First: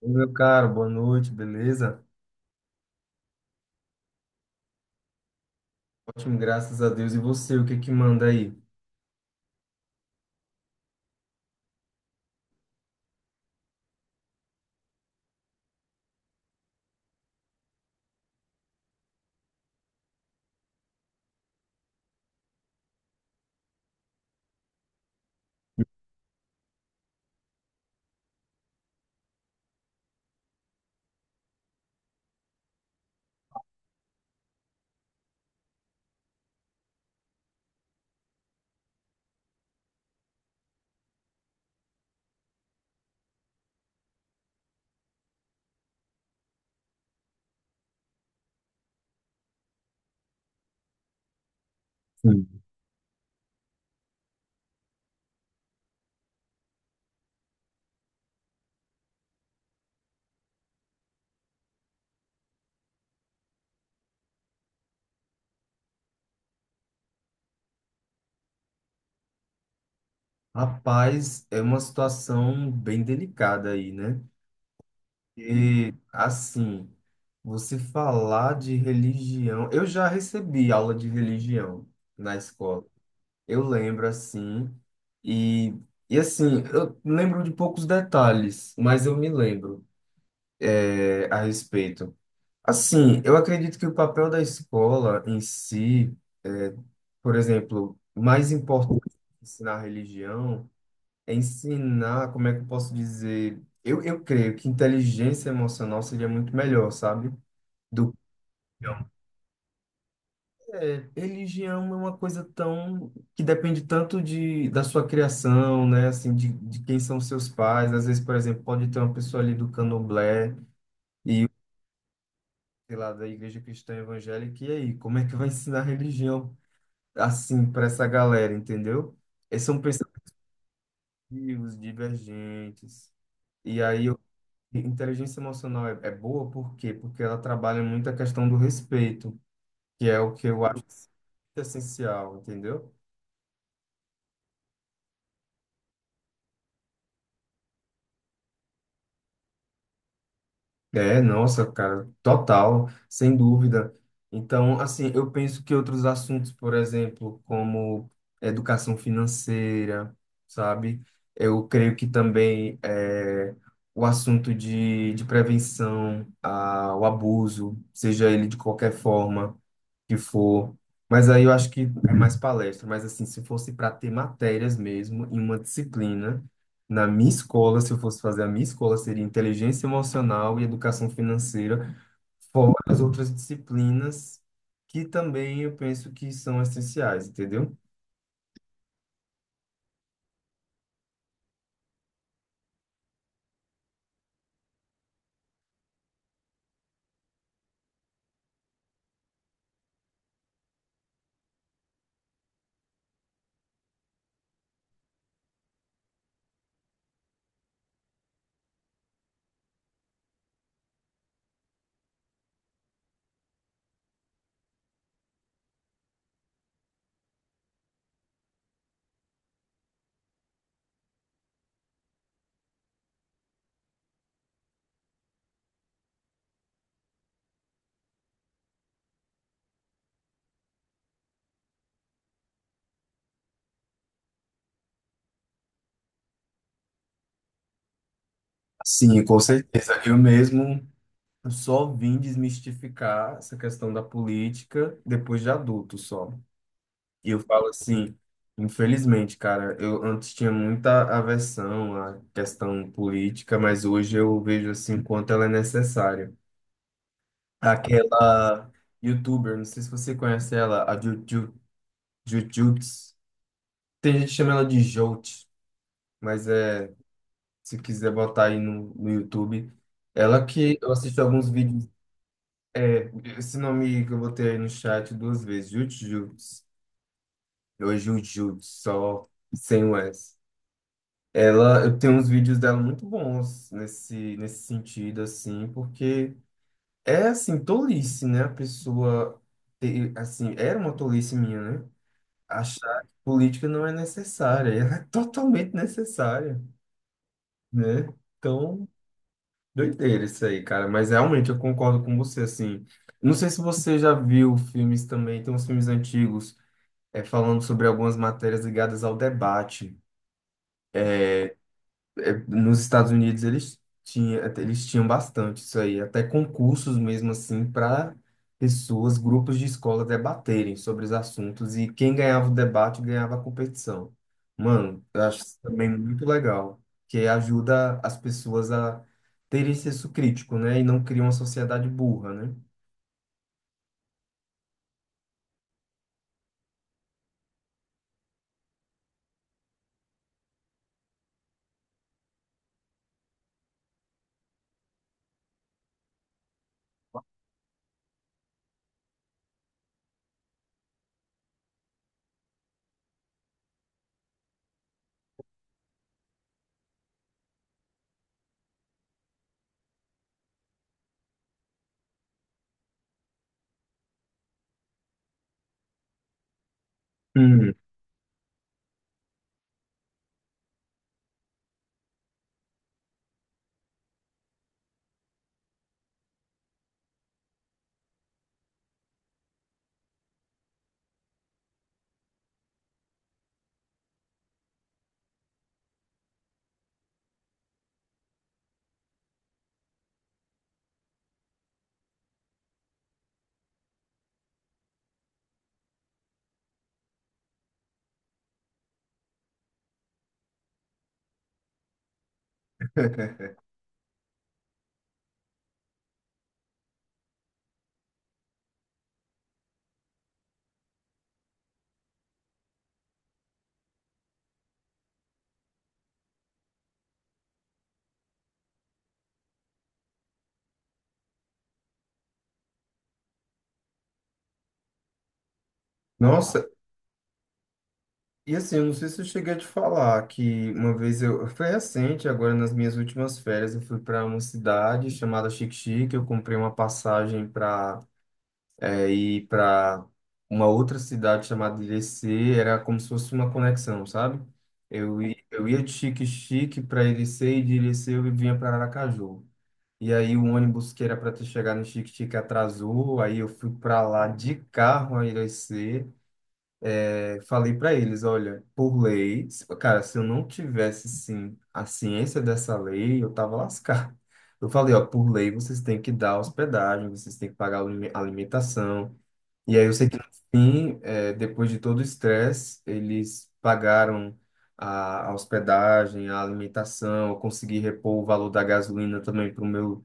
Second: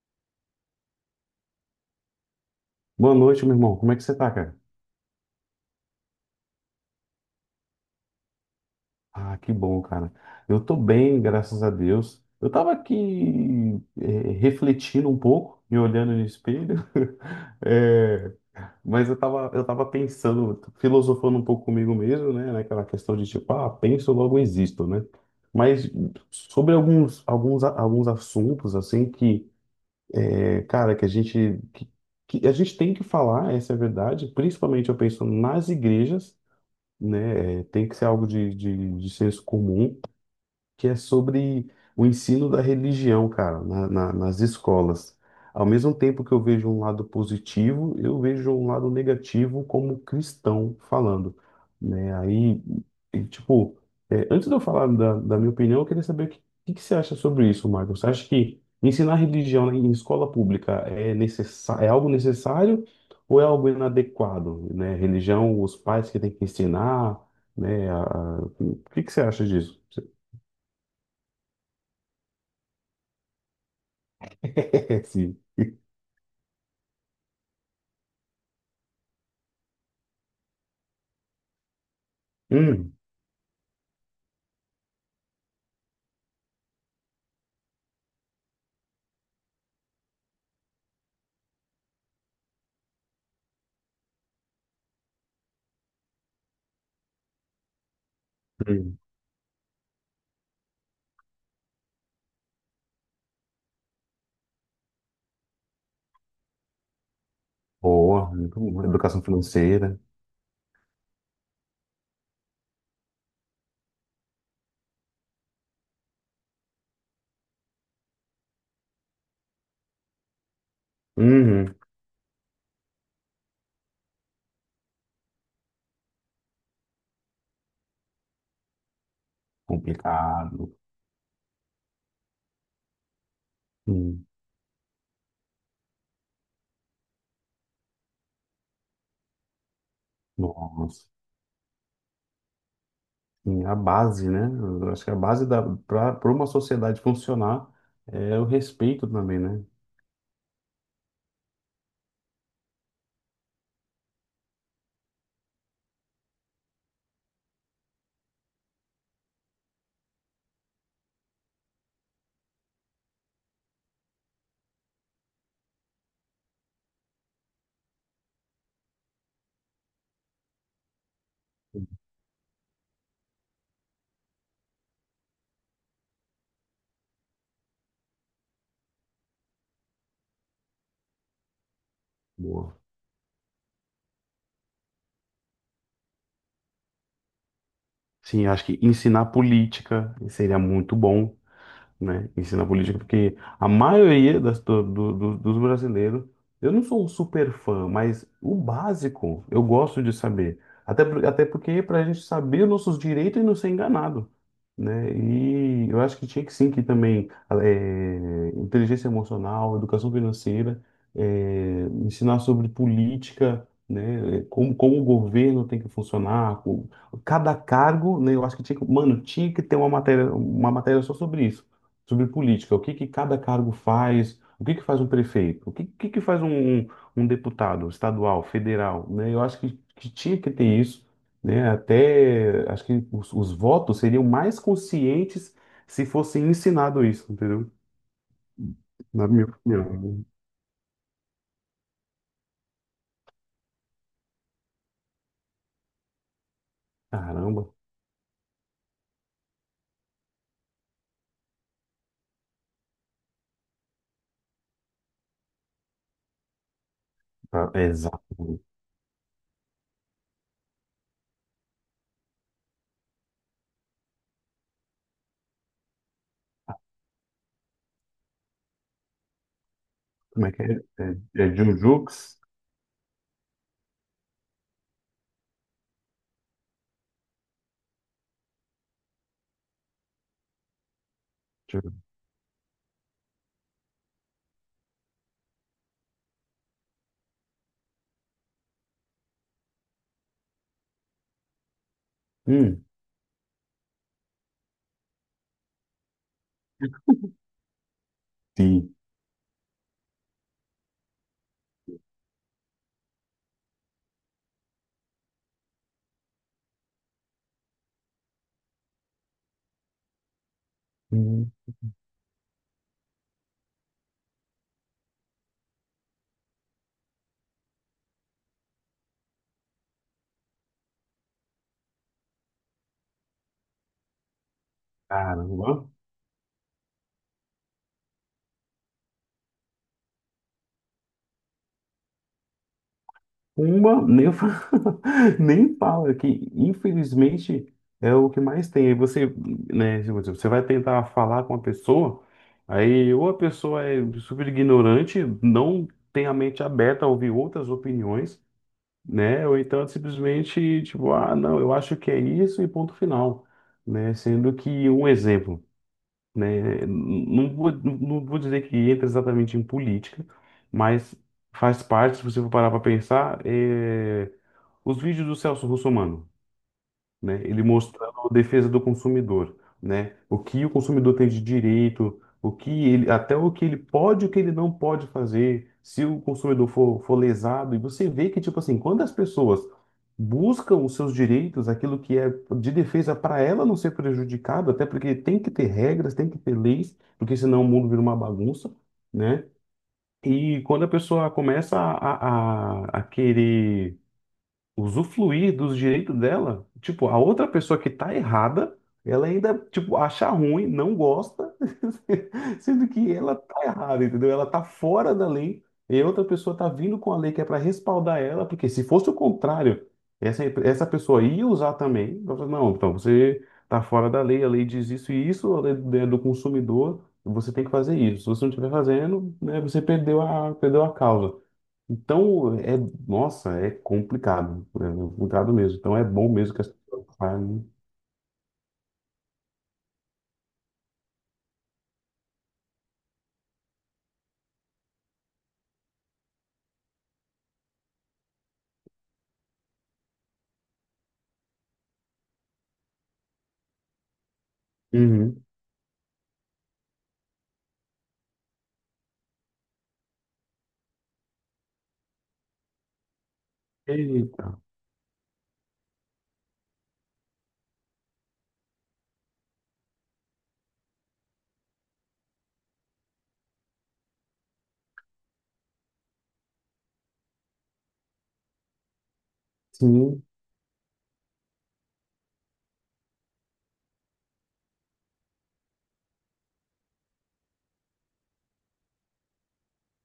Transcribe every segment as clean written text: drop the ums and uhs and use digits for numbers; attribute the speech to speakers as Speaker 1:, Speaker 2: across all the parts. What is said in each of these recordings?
Speaker 1: Ô, meu caro, boa noite, beleza?
Speaker 2: Boa noite, meu irmão. Como é que você tá, cara?
Speaker 1: Ótimo, graças a Deus. E você, o que que manda aí?
Speaker 2: Ah, que bom, cara. Eu tô bem, graças a Deus. Eu tava aqui refletindo um pouco, me olhando no espelho, eh, mas eu tava pensando, filosofando um pouco comigo mesmo, né? Naquela questão de tipo, ah, penso, logo existo, né? Mas sobre alguns assuntos, assim, que, cara, que a gente tem que falar, essa é a verdade, principalmente eu penso nas igrejas, né? É, tem que ser algo de senso comum que é sobre o ensino da religião, cara, nas escolas. Ao mesmo tempo que eu vejo um lado positivo, eu vejo um lado negativo como cristão falando, né?
Speaker 1: Sim.
Speaker 2: Aí, e, tipo, é, antes de eu falar da minha opinião, eu queria saber o que você acha sobre isso, Marcos. Você acha que ensinar religião em escola pública é algo necessário ou é algo inadequado, né? Religião, os pais que têm que ensinar, né? O que que você acha disso?
Speaker 1: Rapaz, é uma situação bem delicada aí, né?
Speaker 2: Sim.
Speaker 1: E assim, você falar de religião, eu já recebi aula de religião na escola.
Speaker 2: Hum,
Speaker 1: Eu lembro assim, e, e assim, eu lembro de poucos detalhes, mas eu me lembro é, a respeito. Assim, eu acredito que o papel da escola em si, é, por exemplo, mais
Speaker 2: hum.
Speaker 1: importante que ensinar religião é ensinar, como é que eu posso dizer? Eu creio que inteligência emocional seria muito melhor, sabe? Do que
Speaker 2: Boa, muito boa.
Speaker 1: religião.
Speaker 2: Educação financeira.
Speaker 1: É, religião é uma coisa tão que depende tanto de, da sua criação, né? Assim, de quem são seus pais. Às vezes, por exemplo, pode ter uma pessoa ali do Candomblé e
Speaker 2: Uhum.
Speaker 1: sei lá, da igreja cristã evangélica, e aí, como é que vai ensinar religião assim para essa galera, entendeu? Eles são
Speaker 2: Complicado.
Speaker 1: pensativos, divergentes. E aí,
Speaker 2: Hum.
Speaker 1: inteligência emocional é boa por quê? Porque ela trabalha muito a questão do respeito, que é o que eu acho
Speaker 2: Nossa.
Speaker 1: essencial, entendeu?
Speaker 2: Sim, a base, né? Eu acho que a base da para uma sociedade funcionar é o respeito também, né?
Speaker 1: É, nossa, cara, total, sem dúvida. Então, assim, eu penso que outros assuntos, por exemplo, como educação financeira, sabe? Eu creio que também é, o assunto de prevenção ao abuso, seja ele de qualquer forma que for. Mas aí eu acho que é mais palestra. Mas assim, se fosse para ter matérias mesmo em uma disciplina, na minha escola, se eu fosse fazer a minha escola, seria inteligência emocional e educação financeira, fora
Speaker 2: Boa.
Speaker 1: as outras disciplinas que também eu penso que são essenciais, entendeu?
Speaker 2: Sim, acho que ensinar política seria muito bom. Né, ensina política, porque a maioria das, dos brasileiros, eu não sou um super fã, mas o básico eu gosto de saber. Até porque para a gente saber os nossos direitos e não ser enganado, né? E eu acho que tinha que sim, que também inteligência emocional, educação financeira, ensinar sobre política, né? Como o governo tem que funcionar, como cada cargo, né? Eu acho que tinha que, mano, tinha que ter uma matéria só sobre isso, sobre política, o que que cada cargo faz, o que que faz um prefeito, o que que, um deputado estadual, federal, né? Eu acho que tinha que ter isso, né? Até acho que os votos seriam mais conscientes se fosse ensinado isso, entendeu?
Speaker 1: Sim,
Speaker 2: Na
Speaker 1: com
Speaker 2: minha
Speaker 1: certeza. Eu
Speaker 2: opinião.
Speaker 1: mesmo só vim desmistificar essa questão da política depois de adulto só. E eu falo
Speaker 2: Caramba,
Speaker 1: assim, infelizmente, cara, eu antes tinha muita aversão à questão política, mas hoje eu vejo assim o quanto ela é necessária.
Speaker 2: tá, é exato.
Speaker 1: Aquela youtuber, não sei se você conhece ela, a Jujuts. Tem gente que chama ela de Jout, mas é, se quiser botar aí no YouTube, ela
Speaker 2: Como é que é?
Speaker 1: que eu assisto
Speaker 2: É,
Speaker 1: alguns
Speaker 2: é
Speaker 1: vídeos,
Speaker 2: Jujux?
Speaker 1: é, esse nome que eu botei aí no chat duas vezes, Jujuts, ou Jujuts, só sem o S. Ela,
Speaker 2: Ju-
Speaker 1: eu tenho uns vídeos dela muito bons nesse sentido, assim, porque é, assim, tolice, né? A pessoa, ter, assim, era uma tolice minha, né?
Speaker 2: Hum,
Speaker 1: Achar que política não é necessária. Ela é totalmente necessária, né? Então,
Speaker 2: sim.
Speaker 1: doideira isso aí, cara. Mas realmente eu concordo com você, assim. Não sei se você já viu filmes também, tem uns filmes antigos, é, falando sobre algumas matérias ligadas ao debate.
Speaker 2: Hum,
Speaker 1: É, nos Estados Unidos eles tinham bastante isso aí, até concursos mesmo assim para pessoas, grupos de escola debaterem sobre os assuntos e quem ganhava o debate ganhava a competição. Mano, eu acho isso
Speaker 2: caramba.
Speaker 1: também muito legal, que ajuda as pessoas a terem senso crítico, né? E não cria uma sociedade burra, né?
Speaker 2: Uma, nem, fa- nem fala, que infelizmente é o que mais tem. Aí você, né, tipo assim, você vai tentar falar com a pessoa, aí ou a pessoa é super ignorante, não tem a mente aberta a ouvir outras opiniões, né? Ou então é simplesmente, tipo, ah, não, eu acho que é isso e ponto final, né? Sendo que um exemplo, né? Não vou, não vou dizer que entra exatamente em política, mas faz parte, se você for parar para pensar, é, os vídeos do Celso Russomano, né? Ele
Speaker 1: Hum.
Speaker 2: mostrando a defesa do consumidor, né? O que o consumidor tem de direito, o que ele, até o que ele pode e o que ele não pode fazer, se o consumidor for lesado. E você vê que, tipo assim, quando as pessoas buscam os seus direitos, aquilo que é de defesa para ela não ser prejudicada, até porque tem que ter regras, tem que ter leis, porque senão o mundo vira uma bagunça, né? E quando a pessoa começa a querer usufruir dos direitos dela. Tipo, a outra pessoa que tá errada, ela ainda, tipo, acha ruim, não gosta, sendo que ela tá errada, entendeu? Ela tá fora da lei e a outra pessoa tá vindo com a lei que é para respaldar ela, porque se fosse o contrário, essa pessoa ia usar também. Então, fala, não, então você tá fora da lei, a lei diz isso e isso, a lei é do consumidor, você tem que fazer isso. Se você não estiver fazendo, né, você perdeu a causa. Então, é, nossa, é complicado mesmo. Então, é bom mesmo que
Speaker 1: Nossa,
Speaker 2: as pessoas falem.
Speaker 1: e assim, eu não sei se eu cheguei a te falar que uma vez eu. Foi recente, agora nas minhas últimas férias, eu fui para uma cidade chamada Xique-Xique. Eu comprei uma passagem para ir para uma outra cidade chamada Irecê. Era como se fosse uma conexão, sabe?
Speaker 2: Uhum.
Speaker 1: Eu ia de Xique-Xique para Irecê e de Irecê eu vinha para Aracaju. E aí o ônibus que era para ter chegado no Xique-Xique atrasou, aí eu fui para lá
Speaker 2: Eita,
Speaker 1: de carro a Irecê. Eu falei para eles, olha, por lei, cara, se eu não tivesse sim a ciência dessa lei, eu tava lascado. Eu falei, ó, por lei vocês têm que dar hospedagem, vocês têm que pagar a alimentação. E aí eu sei que
Speaker 2: sim,
Speaker 1: no fim, depois de todo o estresse, eles pagaram a hospedagem, a alimentação, eu consegui repor o valor da gasolina também pro meu,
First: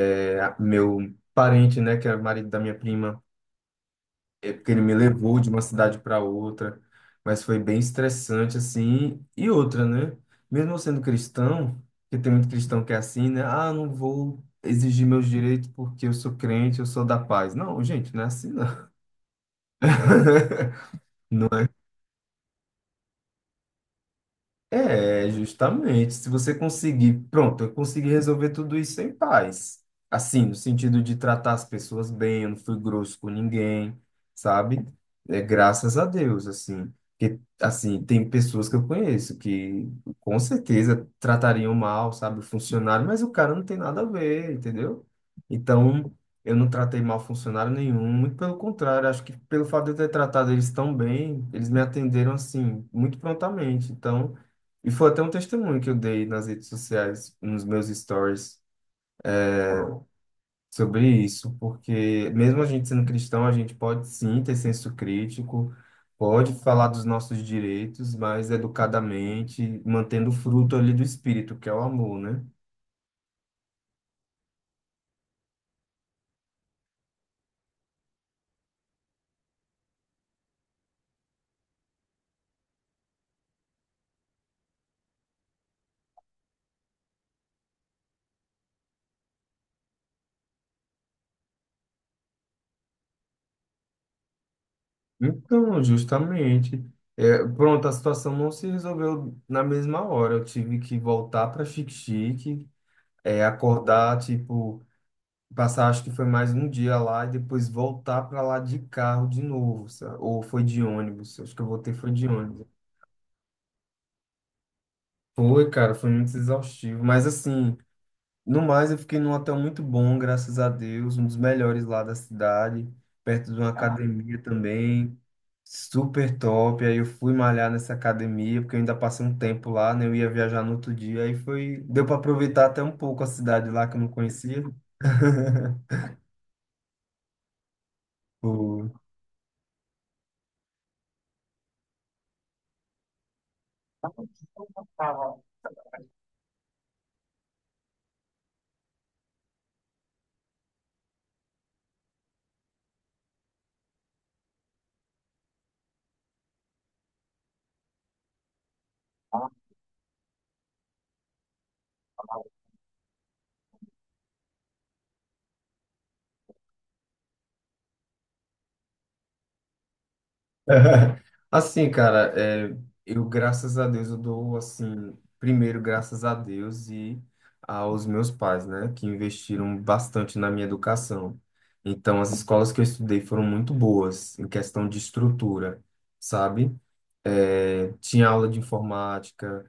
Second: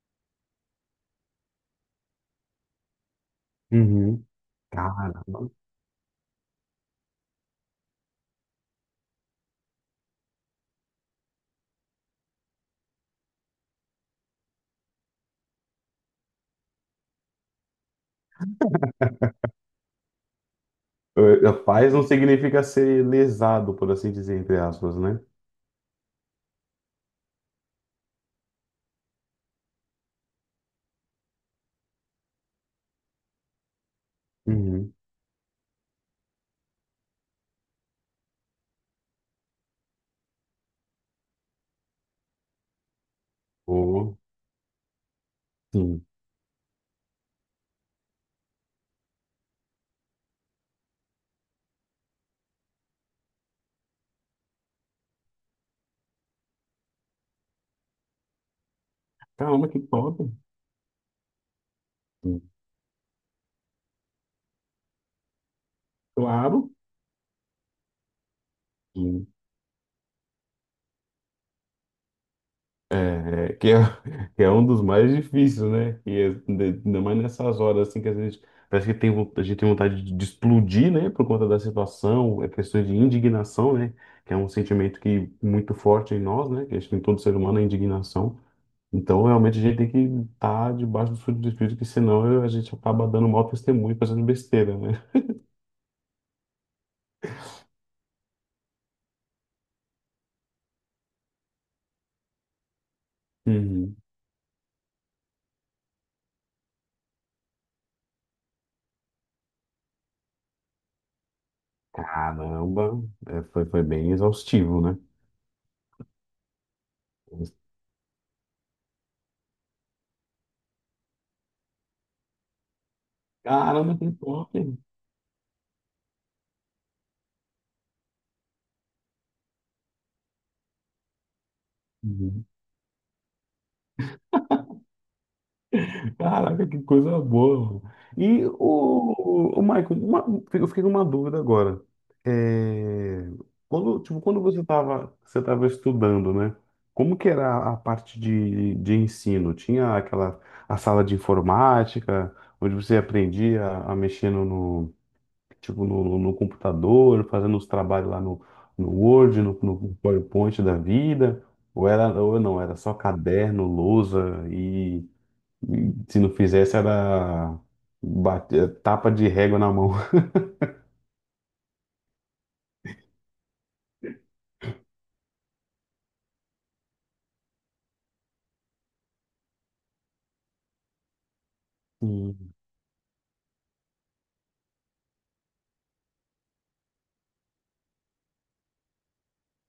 Speaker 1: meu parente, né, que era o marido da minha prima
Speaker 2: uhum.
Speaker 1: é porque ele me
Speaker 2: Caramba.
Speaker 1: levou de uma cidade para outra, mas foi bem estressante assim. E outra, né? Mesmo eu sendo cristão, que tem muito cristão que é assim, né? Ah, não vou exigir meus direitos porque eu sou crente, eu sou da paz. Não, gente, não é assim não. Não
Speaker 2: Eh, paz não significa ser lesado, por assim dizer, entre aspas, né?
Speaker 1: é, justamente. Se você conseguir, pronto, eu consegui resolver tudo isso em paz. Assim, no sentido de tratar as pessoas bem, eu não fui grosso com ninguém, sabe?
Speaker 2: Uhum.
Speaker 1: É, graças a Deus, assim. Porque, assim, tem pessoas que eu conheço que com certeza tratariam mal, sabe, o funcionário, mas o cara não tem nada a
Speaker 2: Oh,
Speaker 1: ver, entendeu?
Speaker 2: sim.
Speaker 1: Então, eu não tratei mal funcionário nenhum, muito pelo contrário, acho que pelo fato de eu ter tratado eles tão bem, eles me atenderam, assim, muito prontamente. Então. E foi até um testemunho que eu dei nas redes sociais, nos meus stories,
Speaker 2: Caramba, que top.
Speaker 1: sobre isso, porque
Speaker 2: Sim.
Speaker 1: mesmo a gente sendo cristão, a gente pode sim ter senso crítico, pode
Speaker 2: Claro.
Speaker 1: falar dos nossos direitos, mas educadamente, mantendo o fruto ali do espírito, que é o amor, né?
Speaker 2: É, que é um dos mais difíceis, né? E é, de- ainda mais nessas horas assim que às vezes parece que tem, vo- a gente tem vontade de explodir, né? Por conta da situação, é questão de indignação, né? Que é um sentimento que muito forte em nós, né? Que acho que em todo ser humano é indignação. Então, realmente, a gente tem que estar debaixo do fruto do Espírito, que senão a gente acaba dando mau testemunho, fazendo besteira, né?
Speaker 1: Então, justamente, é, pronto, a situação não se resolveu na mesma hora. Eu tive que voltar para Xique-Xique, é,
Speaker 2: Uhum.
Speaker 1: acordar, tipo. Passar, acho que foi mais um dia lá e depois voltar para lá de carro de novo, sabe? Ou foi de ônibus, acho que eu voltei foi de ônibus.
Speaker 2: Caramba, é, foi, foi bem exaustivo, né?
Speaker 1: Foi, cara, foi muito exaustivo, mas assim, no mais eu fiquei num hotel muito bom, graças a Deus, um dos melhores lá da cidade, perto de uma
Speaker 2: Caramba, que
Speaker 1: academia
Speaker 2: top!
Speaker 1: também, super top. Aí eu fui malhar nessa academia, porque eu ainda passei um tempo lá, né? Eu ia viajar no outro dia, aí foi, deu para
Speaker 2: Uhum.
Speaker 1: aproveitar até um pouco a cidade lá que eu não conhecia.
Speaker 2: Caraca, que coisa boa, mano. E
Speaker 1: Foi.
Speaker 2: o Michael, uma- eu fiquei com uma dúvida agora. É, quando, tipo, quando você tava estudando, né? Como que era a parte de ensino? Tinha aquela a sala de informática, onde você aprendia a mexer tipo, no computador, fazendo os trabalhos lá no, no Word, no PowerPoint da vida? Ou era, ou não, era só caderno, lousa e se não fizesse, era bate- tapa de régua na mão.
Speaker 1: Assim, cara, é, eu, graças a Deus, eu dou, assim, primeiro, graças a Deus e aos meus pais, né, que investiram bastante na minha educação. Então, as
Speaker 2: Hum,
Speaker 1: escolas que eu estudei foram muito boas em questão de estrutura, sabe? É, tinha aula de informática,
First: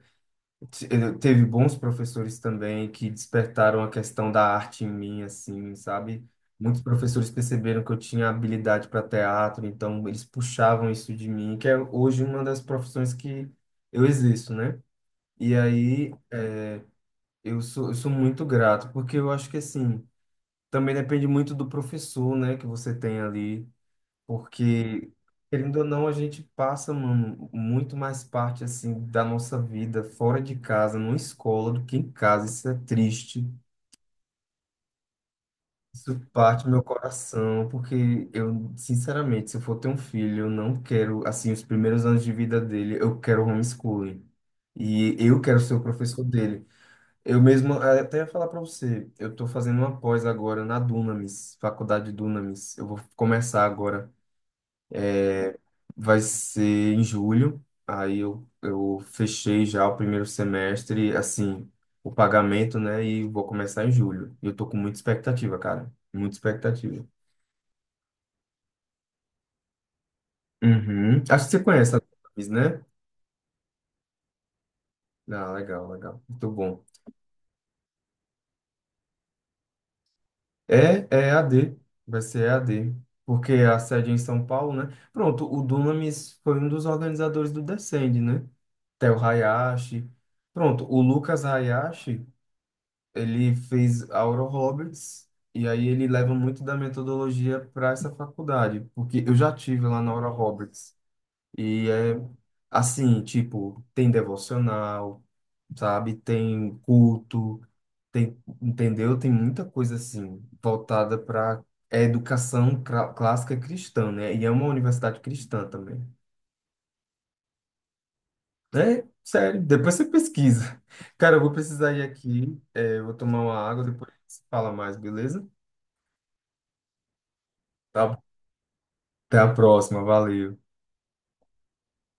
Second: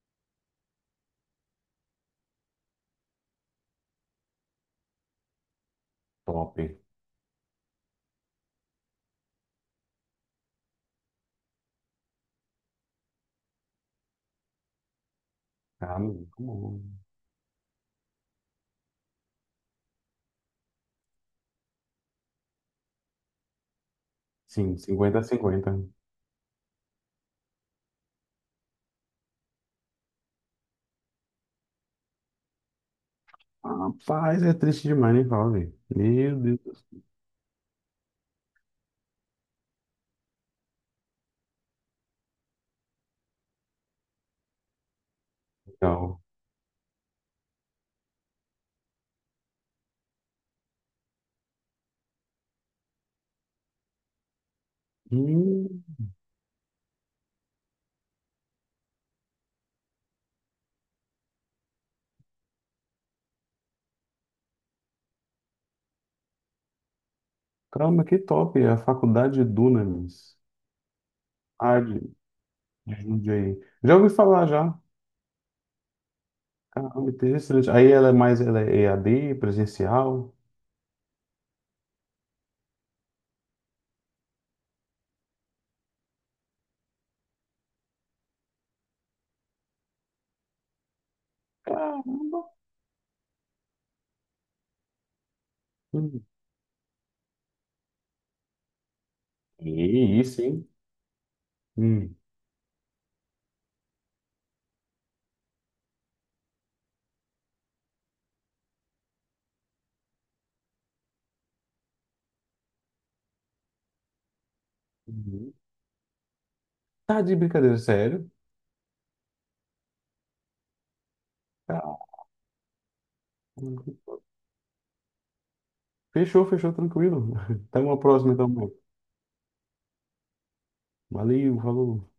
Speaker 1: teve bons professores também que despertaram a questão da arte em mim, assim, sabe?
Speaker 2: top.
Speaker 1: Muitos professores perceberam que eu tinha habilidade para teatro, então eles puxavam isso de mim, que é hoje uma das profissões que eu existo, né? E
Speaker 2: Ah,
Speaker 1: aí
Speaker 2: muito bom.
Speaker 1: eu sou muito grato, porque eu acho que, assim, também depende muito do professor, né, que você tem ali.
Speaker 2: Sim,
Speaker 1: Porque,
Speaker 2: 50 a 50.
Speaker 1: querendo ou não, a gente passa, mano, muito mais parte, assim, da nossa vida fora de casa, numa escola, do que em casa. Isso é triste.
Speaker 2: Rapaz, é triste demais, hein, Paulo?
Speaker 1: Isso
Speaker 2: Meu Deus
Speaker 1: parte do
Speaker 2: do
Speaker 1: meu coração, porque eu, sinceramente, se eu for ter um filho, eu não quero, assim, os primeiros anos de vida dele, eu quero homeschooling. E eu quero ser o
Speaker 2: céu.
Speaker 1: professor dele. Eu mesmo, até ia falar para você, eu tô fazendo uma pós agora na Dunamis, Faculdade Dunamis. Eu vou começar agora.
Speaker 2: Hum,
Speaker 1: Vai ser em julho. Aí eu fechei já o primeiro semestre, assim, o pagamento, né? E vou começar em julho. E eu tô com muita expectativa, cara. Muita expectativa.
Speaker 2: caramba, que top. É a faculdade de Dunamis.
Speaker 1: Uhum. Acho que você
Speaker 2: Ah,
Speaker 1: conhece a Thaís, né?
Speaker 2: de Jundiaí. Já ouvi falar já.
Speaker 1: Ah, legal, legal. Muito bom.
Speaker 2: Caramba, interessante. Aí ela é mais, ela é EAD, presencial.
Speaker 1: É, é AD. Vai ser EAD. Porque a sede é em São Paulo, né? Pronto, o Dunamis foi um dos organizadores do Descende, né? Theo Hayashi. Pronto, o Lucas Hayashi.
Speaker 2: Caramba.
Speaker 1: Ele fez Oral Roberts e aí ele
Speaker 2: Hum,
Speaker 1: leva muito da metodologia para essa faculdade, porque eu já tive lá na
Speaker 2: que
Speaker 1: Oral
Speaker 2: isso, hein?
Speaker 1: Roberts e é
Speaker 2: Hum.
Speaker 1: assim, tipo, tem devocional, sabe? Tem culto, tem, entendeu? Tem muita coisa assim voltada para educação clássica cristã, né? E é uma universidade
Speaker 2: Uhum.
Speaker 1: cristã também.
Speaker 2: Tá de brincadeira, sério?
Speaker 1: É, sério, depois você pesquisa. Cara, eu vou precisar ir aqui, é, eu vou tomar uma água,
Speaker 2: Caramba.
Speaker 1: depois a gente se fala mais, beleza?
Speaker 2: Fechou, fechou, tranquilo. Até uma
Speaker 1: Tá.
Speaker 2: próxima, então, mano.
Speaker 1: Até a próxima, valeu.
Speaker 2: Valeu, falou.